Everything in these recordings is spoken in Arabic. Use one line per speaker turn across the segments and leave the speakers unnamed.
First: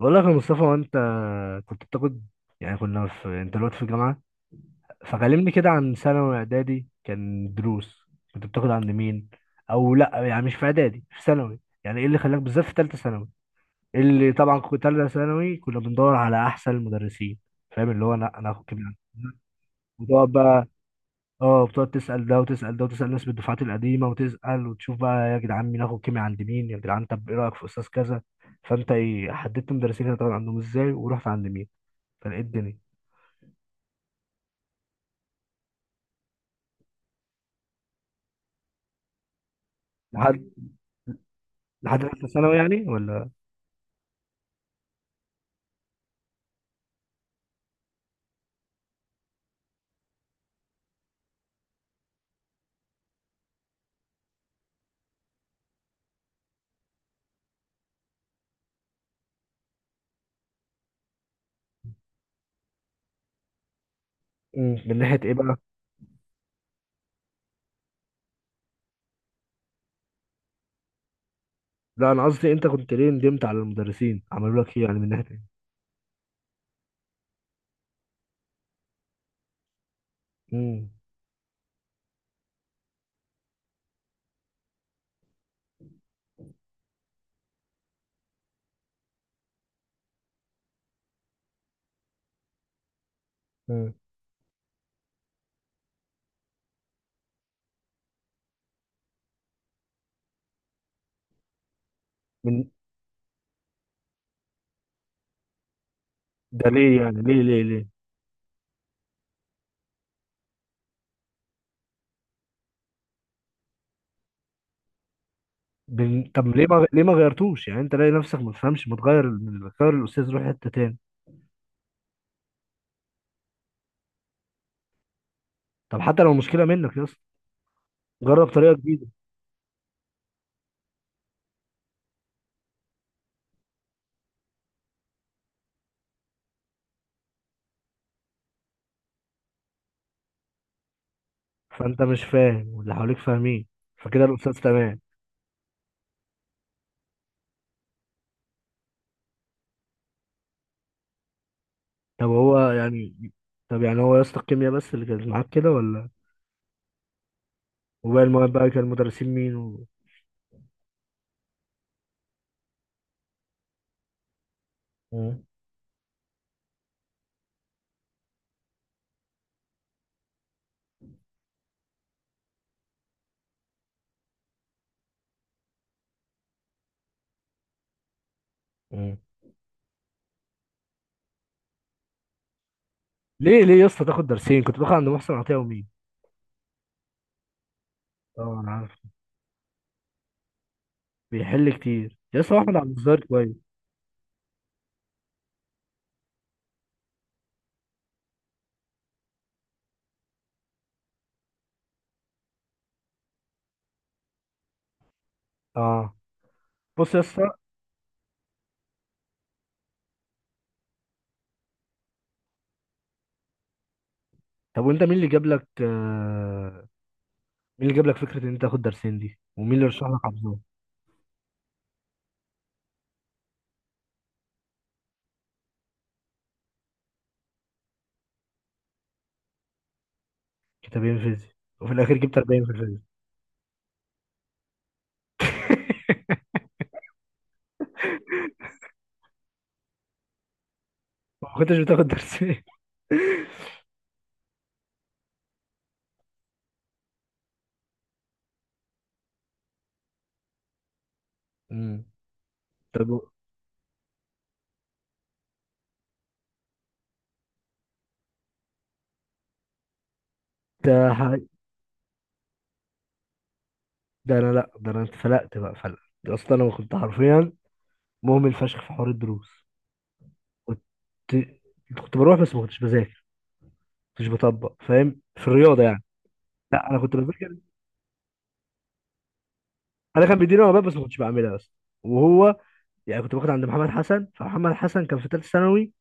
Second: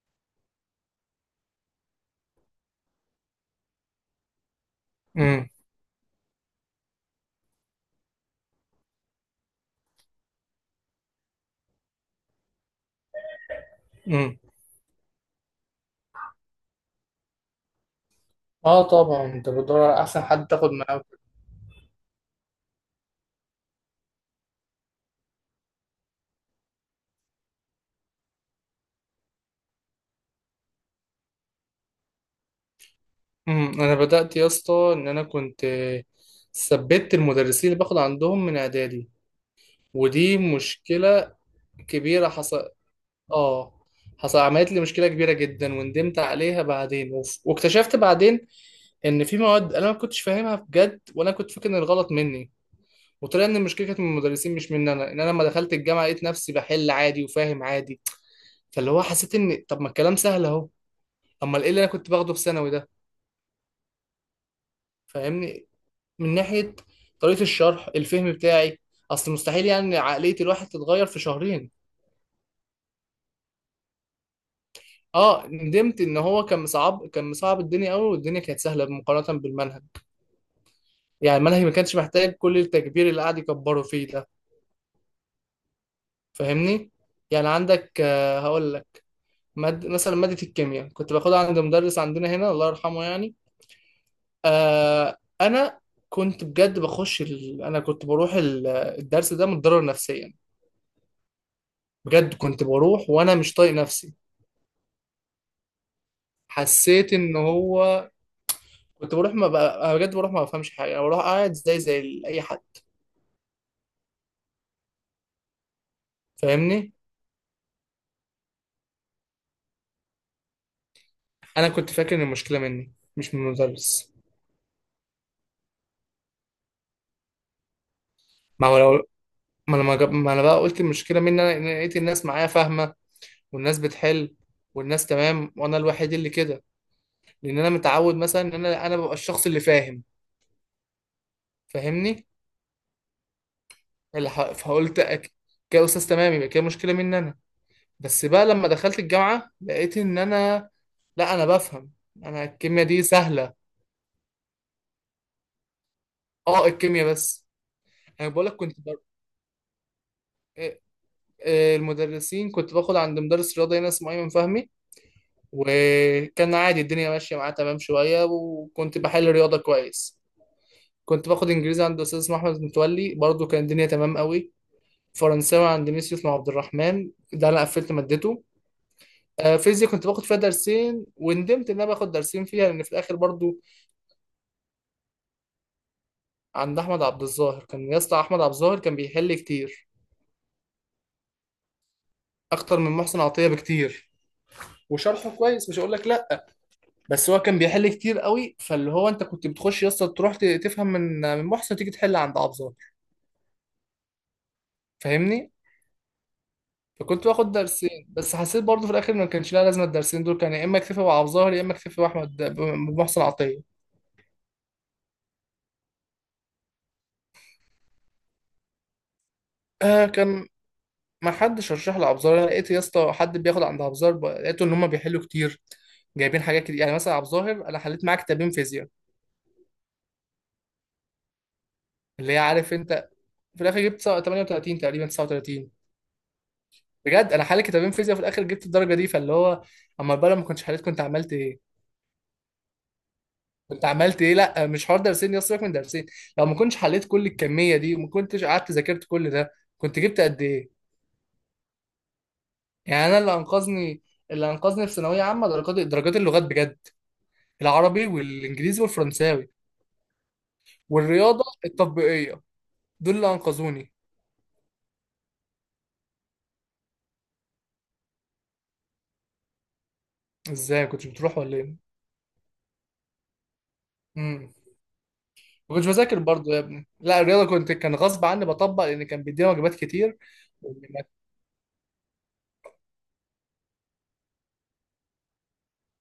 بقول لك يا مصطفى، وانت كنت بتاخد، يعني كنا في، انت دلوقتي في الجامعة،
امم.
فكلمني كده عن ثانوي واعدادي. كان دروس؟ كنت بتاخد عند مين؟ او لا يعني مش في اعدادي، في ثانوي. يعني ايه اللي خلاك بالذات في ثالثة ثانوي؟ إيه اللي،
امم.
طبعا كنت ثالثة ثانوي كنا بندور على احسن المدرسين. فاهم؟ اللي هو انا هاخد كده
اه طبعا انت بتدور على احسن
وتقعد
حد
بقى.
تاخد معاه.
اه، بتقعد تسأل ده وتسأل ده وتسأل ناس بالدفعات القديمة وتسأل وتشوف بقى، يا جدعان مين اخد كيمياء عند مين، يا جدعان طب ايه رأيك في استاذ كذا. فانت ايه، حددت مدرسين هتقعد عندهم ازاي ورحت عند مين؟ فلقيت الدنيا.
امم. انا بدأت يا اسطى ان انا كنت ثبت المدرسين اللي باخد عندهم من اعدادي، ودي
لحد،
مشكلة
لحد ثالثه
كبيرة
ثانوي
حصل.
يعني ولا؟
اه حصل عملت لي مشكلة كبيرة جدا وندمت عليها بعدين، واكتشفت بعدين ان في مواد انا ما كنتش فاهمها بجد، وانا كنت فاكر ان الغلط مني، وطلع ان المشكلة كانت من المدرسين مش مني انا. ان انا لما دخلت الجامعة لقيت نفسي بحل عادي وفاهم عادي، فاللي هو حسيت ان طب ما الكلام سهل اهو. اما ايه اللي انا كنت باخده في ثانوي ده؟
امم، من ناحيه ايه بقى؟
فاهمني. من ناحيه طريقه الشرح، الفهم بتاعي. اصل مستحيل يعني عقليه الواحد تتغير في شهرين.
لا انا قصدي انت كنت ليه ندمت على المدرسين، عملوا لك ايه يعني؟ من ناحيه ايه؟
اه، ندمت ان هو كان مصعب، كان مصعب الدنيا قوي، والدنيا كانت سهله مقارنه بالمنهج.
امم
يعني المنهج ما كانش محتاج كل التكبير اللي قاعد يكبره فيه ده. فاهمني. يعني عندك، هقول لك. مثلا ماده الكيمياء كنت باخدها عند مدرس عندنا هنا الله يرحمه يعني.
امم
انا كنت بجد انا كنت بروح الدرس ده متضرر نفسيا. بجد كنت
من
بروح وانا مش طايق نفسي.
ده ليه
حسيت
يعني؟
ان
ليه؟
هو. كنت بروح، ما بقى أنا بجد بروح ما بفهمش حاجه، انا بروح قاعد زي اي حد.
طب ليه ما،
فاهمني.
ليه ما غيرتوش؟ يعني انت لاقي نفسك ما تفهمش، ما تغير الاستاذ، روح حته تاني.
انا كنت فاكر ان المشكله مني مش من المدرس.
طب حتى لو مشكله منك يا اسطى، جرب
ما
طريقه
هو لو،
جديده.
ما انا بقى قلت المشكله مني انا، إن أنا لقيت الناس معايا فاهمه، والناس بتحل، والناس تمام، وانا الوحيد اللي كده. لان انا متعود مثلا ان انا ببقى الشخص اللي فاهم.
فانت مش
فاهمني.
فاهم واللي حواليك فاهمين، فكده الاستاذ تمام.
فقلت، كده استاذ تمام، يبقى كده مشكله مني انا. بس بقى لما دخلت الجامعة لقيت إن أنا، لا، أنا بفهم.
طب
أنا
هو
الكيمياء دي
يعني،
سهلة.
طب يعني هو يا اسطى الكيمياء بس اللي كانت معاك كده ولا
أه، الكيمياء بس.
وباقي
أنا
المواد
بقولك
بقى
كنت
كان
بر...
المدرسين مين و...
آه، آه، المدرسين كنت باخد عند مدرس رياضة هنا اسمه أيمن فهمي، وكان عادي الدنيا ماشية معاه تمام شوية وكنت بحل رياضة كويس. كنت باخد إنجليزي عند أستاذ اسمه أحمد متولي، برضه كان الدنيا تمام قوي. فرنساوي عند ميس يوسف عبد الرحمن، ده أنا قفلت مادته.
امم،
فيزياء كنت باخد فيها درسين، وندمت إن أنا باخد درسين فيها لأن في الآخر برضه
ليه ليه يا اسطى تاخد درسين؟ كنت باخد عند محسن عطيه ومين؟
عند احمد عبد الظاهر كان. يا اسطى احمد عبد
اه انا
الظاهر
عارف.
كان بيحل كتير،
بيحل كتير يا اسطى احمد
اكتر من
عبد الظاهر،
محسن عطيه
كويس.
بكتير، وشرحه كويس مش هقول لك لا. بس هو كان بيحل كتير قوي، فاللي هو انت كنت بتخش يا اسطى تروح تفهم من محسن، تيجي تحل عند عبد الظاهر. فاهمني.
اه، بص يا
فكنت
اسطى.
باخد درسين، بس حسيت برضه في الاخر ما كانش لها لازمه الدرسين دول. كان يا اما اكتفي بعبد الظاهر يا اما اكتفي باحمد بمحسن عطيه.
طب وانت مين اللي جاب لك مين اللي جاب لك فكره ان انت تاخد درسين دي؟ ومين اللي رشح لك
كان
حفظهم؟
ما حدش رشح لعبد الظاهر، أنا لقيت يا اسطى حد بياخد عند عبد الظاهر، لقيته ان هم بيحلوا كتير، جايبين حاجات كتير. يعني مثلا عبد الظاهر انا حليت معاه كتابين فيزياء.
كتابين فيزياء؟ وفي الاخير
اللي
جبت
هي
40 في
عارف
الفيزياء؟
انت، في الاخر جبت 38 تقريبا 39. بجد انا حالي كتابين فيزياء، في الاخر جبت الدرجه دي. فاللي هو اما بقى لو ما كنتش حليت كنت عملت
ما
ايه؟
كنتش بتاخد درسين.
كنت عملت ايه؟ لا مش حوار درسين، يا سيبك من درسين. لو ما كنتش حليت كل الكميه دي وما كنتش قعدت ذاكرت كل ده، كنت جبت قد ايه؟
امم،
يعني
طب
انا اللي انقذني، اللي انقذني في ثانويه عامه درجات، درجات اللغات بجد. العربي والانجليزي والفرنساوي
ده ح-
والرياضه التطبيقيه، دول اللي انقذوني.
ده انا، لا ده انا اتفلقت بقى فلق. يا اسطى انا كنت حرفيا مهمل فشخ في حوار الدروس. كنت
ازاي كنتش بتروح ولا
كنت بروح بس ما كنتش بذاكر. ما كنتش
ايه؟
بطبق، فاهم؟ في
ما
الرياضه
كنتش
يعني.
بذاكر برضه يا ابني.
لا انا كنت
لا الرياضه
بذاكر،
كان غصب عني بطبق لان كان بيدينا واجبات كتير.
انا كان بيديني وانا بس ما كنتش بعملها بس. وهو يعني كنت باخد عند محمد حسن، فمحمد حسن كان في ثالثه ثانوي،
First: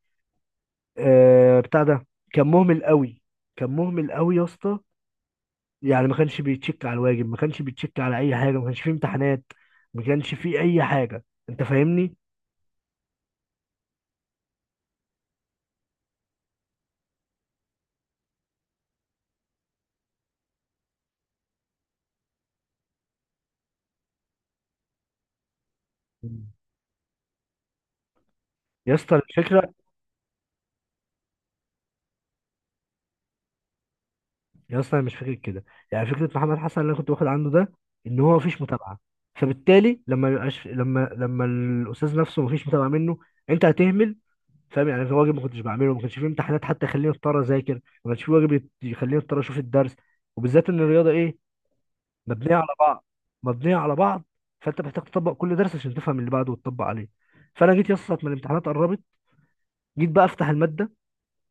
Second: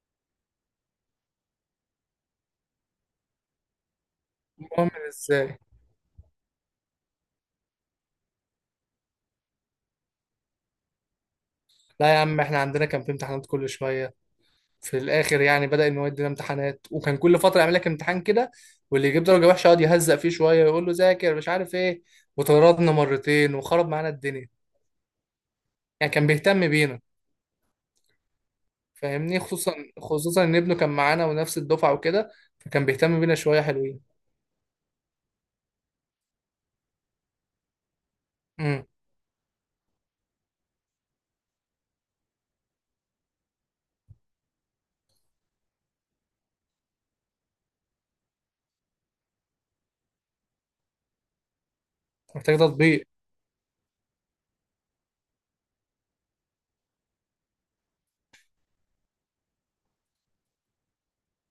آه بتاع ده، كان مهمل قوي. كان مهمل قوي يا اسطى.
مهم ازاي؟
يعني ما كانش بيتشك على الواجب، ما كانش بيتشك على اي حاجه، ما كانش فيه امتحانات، ما كانش فيه اي حاجه. انت
لا
فاهمني؟
يا عم احنا عندنا كان في امتحانات كل شويه. في الاخر يعني بدا ان هو يدينا امتحانات، وكان كل فتره يعمل لك امتحان كده، واللي يجيب درجه وحشه يقعد يهزق فيه شويه ويقول له ذاكر مش عارف ايه. وطردنا مرتين وخرب معانا الدنيا. يعني كان
مم.
بيهتم بينا.
يا اسطى
فاهمني. خصوصا،
الفكره،
خصوصا ان ابنه كان معانا ونفس الدفعه وكده، فكان بيهتم بينا شويه حلوين.
يا اسطى انا مش فاكر كده. يعني فكره محمد حسن اللي انا كنت واخد عنده ده، ان هو مفيش
امم.
متابعه. فبالتالي لما يبقاش لما لما الاستاذ نفسه مفيش متابعه منه، انت هتهمل. فاهم؟ يعني في واجب ما كنتش بعمله، ما كانش في امتحانات حتى يخليني اضطر اذاكر، ما كانش في يخليني اضطر اشوف الدرس. وبالذات ان الرياضه ايه، مبنيه
محتاج
على بعض،
تطبيق.
مبنيه على بعض. فانت محتاج تطبق كل درس عشان تفهم اللي بعده وتطبق عليه. فانا جيت يسطا من الامتحانات قربت، جيت بقى افتح الماده،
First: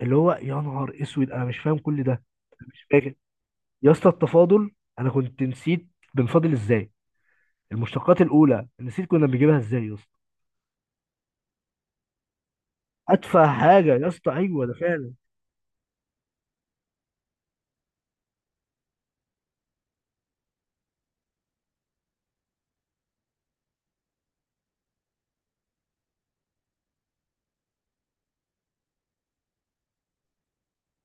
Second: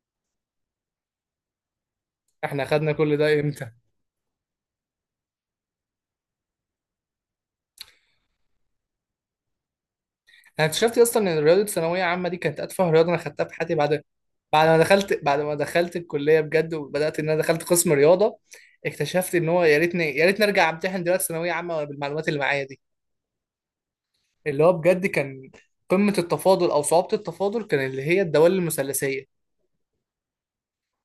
اللي هو يا نهار اسود انا مش فاهم كل ده.
احنا
أنا مش
خدنا
فاكر.
كل ده امتى؟
يا اسطى التفاضل، انا كنت نسيت بنفاضل ازاي. المشتقات الاولى نسيت كنا بنجيبها ازاي يا اسطى.
انا اكتشفت اصلا ان رياضه ثانويه عامه دي كانت اتفه رياضه انا خدتها
ادفع
في حياتي
حاجه
بعد.
يا اسطى. ايوه
بعد
ده
ما
فعلا.
دخلت بعد ما دخلت الكليه بجد وبدات ان انا دخلت قسم رياضه، اكتشفت ان هو يا ريتني يا ريتني ارجع امتحن دلوقتي ثانويه عامه بالمعلومات اللي معايا دي. اللي هو بجد كان قمه التفاضل، او صعوبه التفاضل، كان اللي هي الدوال المثلثيه.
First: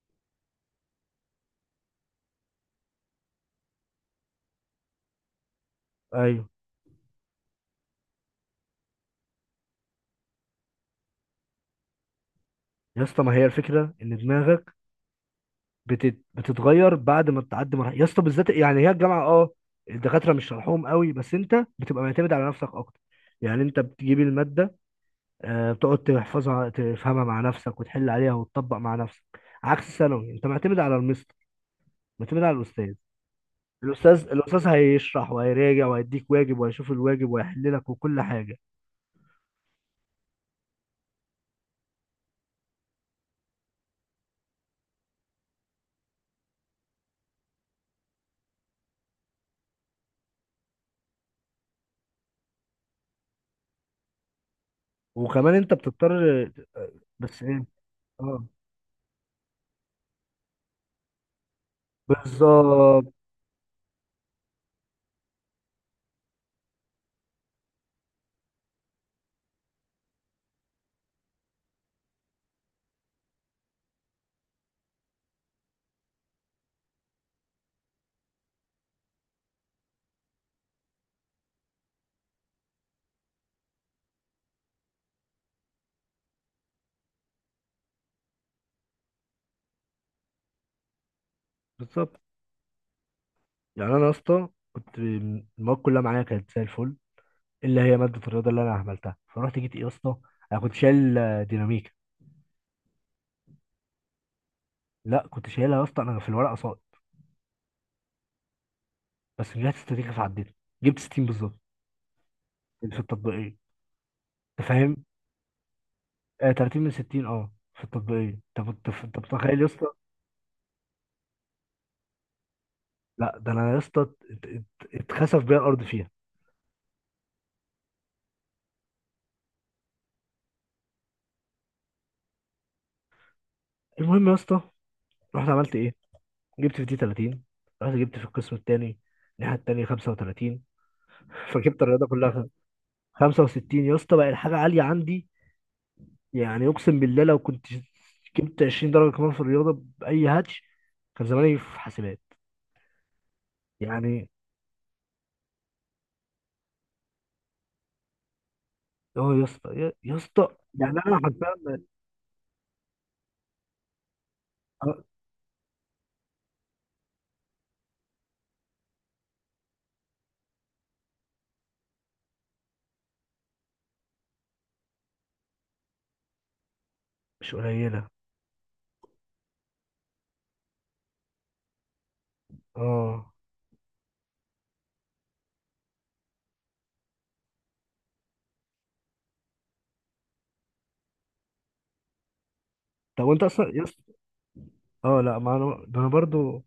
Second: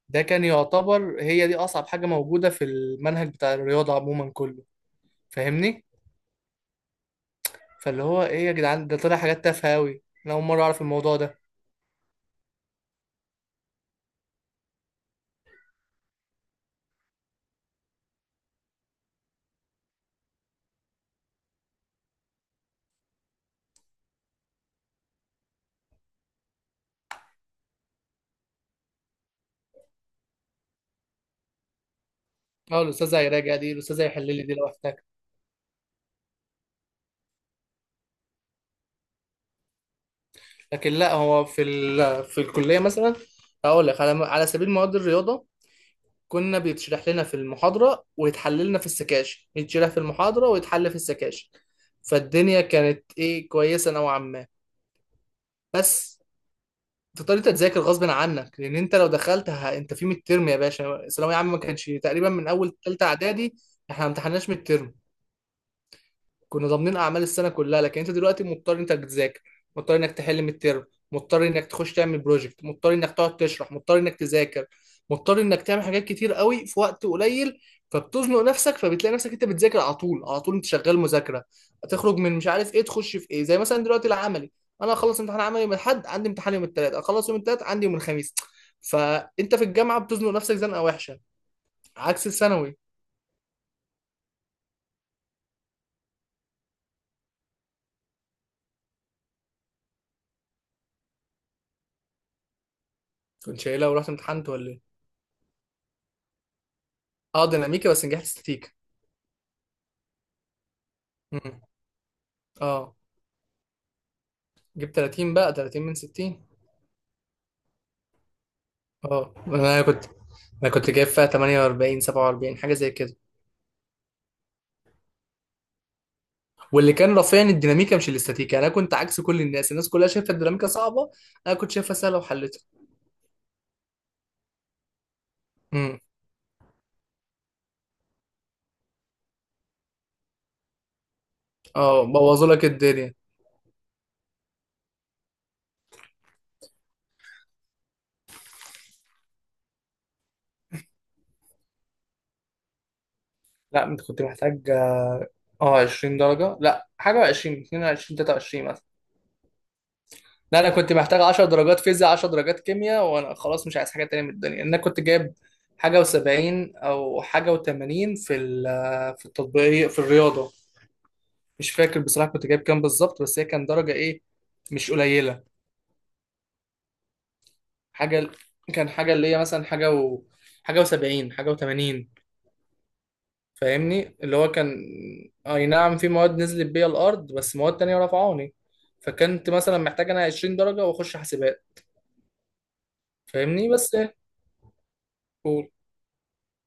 ده كان يعتبر هي دي اصعب حاجه موجوده في المنهج بتاع الرياضه عموما كله. فاهمني.
ايوه
فاللي هو ايه يا جدعان، ده طلع حاجات تافهه قوي، انا اول مره اعرف الموضوع ده.
يا اسطى، ما هي الفكره ان دماغك بتتغير بعد ما بتعدي مرحله يا اسطى. بالذات يعني هي الجامعه، اه الدكاتره مش شرحهم قوي، بس انت بتبقى معتمد على نفسك اكتر. يعني انت بتجيب الماده، بتقعد تحفظها، تفهمها مع نفسك، وتحل عليها وتطبق مع نفسك. عكس ثانوي انت معتمد على المستر، معتمد على
اه،
الاستاذ.
الاستاذه هيراجع دي، الاستاذه هيحل
الاستاذ
لي دي
الاستاذ
لوحدها.
هيشرح وهيراجع وهيديك واجب وهيشوف الواجب وهيحل لك وكل حاجه.
لكن لا، هو في الكليه مثلا، اقول لك على سبيل مواد الرياضه، كنا بيتشرح لنا في المحاضره ويتحل لنا في السكاشن، يتشرح في المحاضره ويتحل في السكاشن. فالدنيا كانت ايه، كويسه نوعا ما.
وكمان انت
بس
بتضطر.
تضطر
بس
انت
ايه،
تذاكر غصب
اه
عنك، لان انت لو دخلت انت في ميد ترم يا باشا، ثانويه عامه ما كانش تقريبا من اول ثالثه
بالظبط،
اعدادي احنا ما امتحناش ميد ترم. كنا ضامنين اعمال السنه كلها، لكن انت دلوقتي مضطر انك تذاكر، مضطر انك تحل من الترم، مضطر انك تخش تعمل بروجكت، مضطر انك تقعد تشرح، مضطر انك تذاكر، مضطر انك تعمل حاجات كتير قوي في وقت قليل. فبتزنق نفسك، فبتلاقي نفسك انت بتذاكر على طول على طول، انت شغال مذاكره. تخرج من مش عارف ايه تخش في ايه، زي مثلا دلوقتي العملي. انا اخلص امتحان عملي من الحد، عندي امتحان يوم الثلاث، اخلص يوم الثلاث عندي يوم الخميس. فانت في الجامعه بتزنق نفسك زنقه وحشه،
بالظبط.
عكس الثانوي.
يعني انا يا اسطى كنت المواد كلها معايا كانت زي الفل، اللي هي ماده الرياضه اللي انا عملتها، فرحت جيت ايه يا اسطى، انا كنت شايل ديناميكا.
كنت شايلها ورحت امتحنت ولا ايه؟
لا كنت شايلها يا اسطى، انا في الورقه صائب.
اه، ديناميكا بس نجحت ستيك.
بس رجعت استراتيجي فعديتها، جبت 60 بالظبط في
اه،
التطبيقيه. انت
جيب
فاهم؟
30 بقى، 30 من 60.
آه 30 من 60، اه في التطبيقيه. انت انت
اه،
متخيل يا
انا
اسطى؟
كنت انا كنت جايب فيها 48 47 حاجه زي كده.
لا ده انا يا اسطى ات- اتخسف بيا الارض فيها.
واللي كان رافعني الديناميكا مش الاستاتيكا، انا كنت عكس كل الناس، الناس كلها شايفه الديناميكا صعبه، انا كنت شايفها سهله وحلتها.
المهم يا اسطى، رحت عملت ايه،
امم.
جبت في دي 30، رحت جبت في القسم الثاني الناحيه الثانيه 35. فجبت
اه،
الرياضه
بوظوا
كلها
لك الدنيا.
65 يا اسطى، بقى الحاجه عاليه عندي. يعني اقسم بالله لو كنت جبت 20 درجه كمان في الرياضه باي هاتش، كان زماني في حاسبات.
لا انت كنت
يعني
محتاج اه 20 درجه. لا حاجه، 20 22 23 مثلا.
اه يا اسطى، يا اسطى،
لا انا
يعني
كنت
انا
محتاج 10 درجات
حرفيا
فيزياء، 10 درجات كيمياء، وانا خلاص مش عايز حاجه تانية من الدنيا. انا
آه،
كنت جايب حاجه و70 او حاجه و80، في التطبيقيه في الرياضه. مش فاكر بصراحه كنت جايب كام بالظبط، بس هي كان درجه ايه، مش قليله.
مش قليله.
حاجه، كان حاجه اللي هي مثلا حاجه و70، حاجه و80.
اه،
فاهمني. اللي هو كان اي نعم في مواد نزلت بيها الارض، بس مواد تانية رفعوني. فكنت مثلا محتاج انا 20 درجه واخش حاسبات.
طب وانت
فاهمني.
اصلا يا
بس
اسطى؟ اه لا ما
ايه؟
انا، ده انا برضو.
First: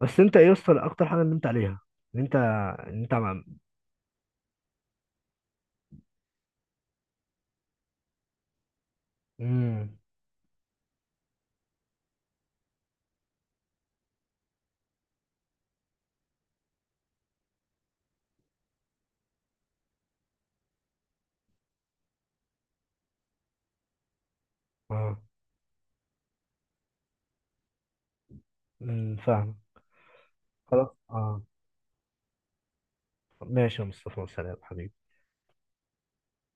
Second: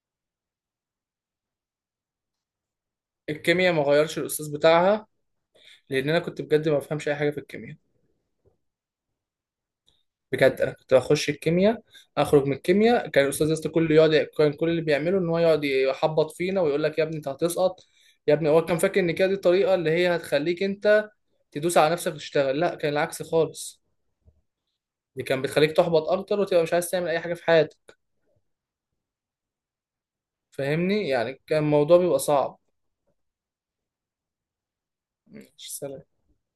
بس انت إيه يا اسطى اكتر حاجه نمت عليها؟ ان انت، ان انت مع،
الكيمياء ما غيرش الاستاذ بتاعها لان انا كنت بجد ما بفهمش اي حاجه في الكيمياء.
امم،
بجد انا كنت بخش الكيمياء، اخرج من الكيمياء، كان الاستاذ يسطا كله يقعد، كان كل اللي بيعمله ان هو يقعد يحبط فينا ويقول لك يا ابني انت هتسقط، يا ابني. هو كان فاكر ان كده دي الطريقه اللي هي هتخليك انت تدوس على نفسك وتشتغل. لا، كان العكس خالص.
اه،
دي كان بتخليك تحبط اكتر وتبقى مش عايز تعمل اي حاجه في حياتك.
امم، فاهم. خلاص،
فاهمني. يعني
اه
كان الموضوع بيبقى صعب.
ماشي يا مصطفى، سلام حبيبي.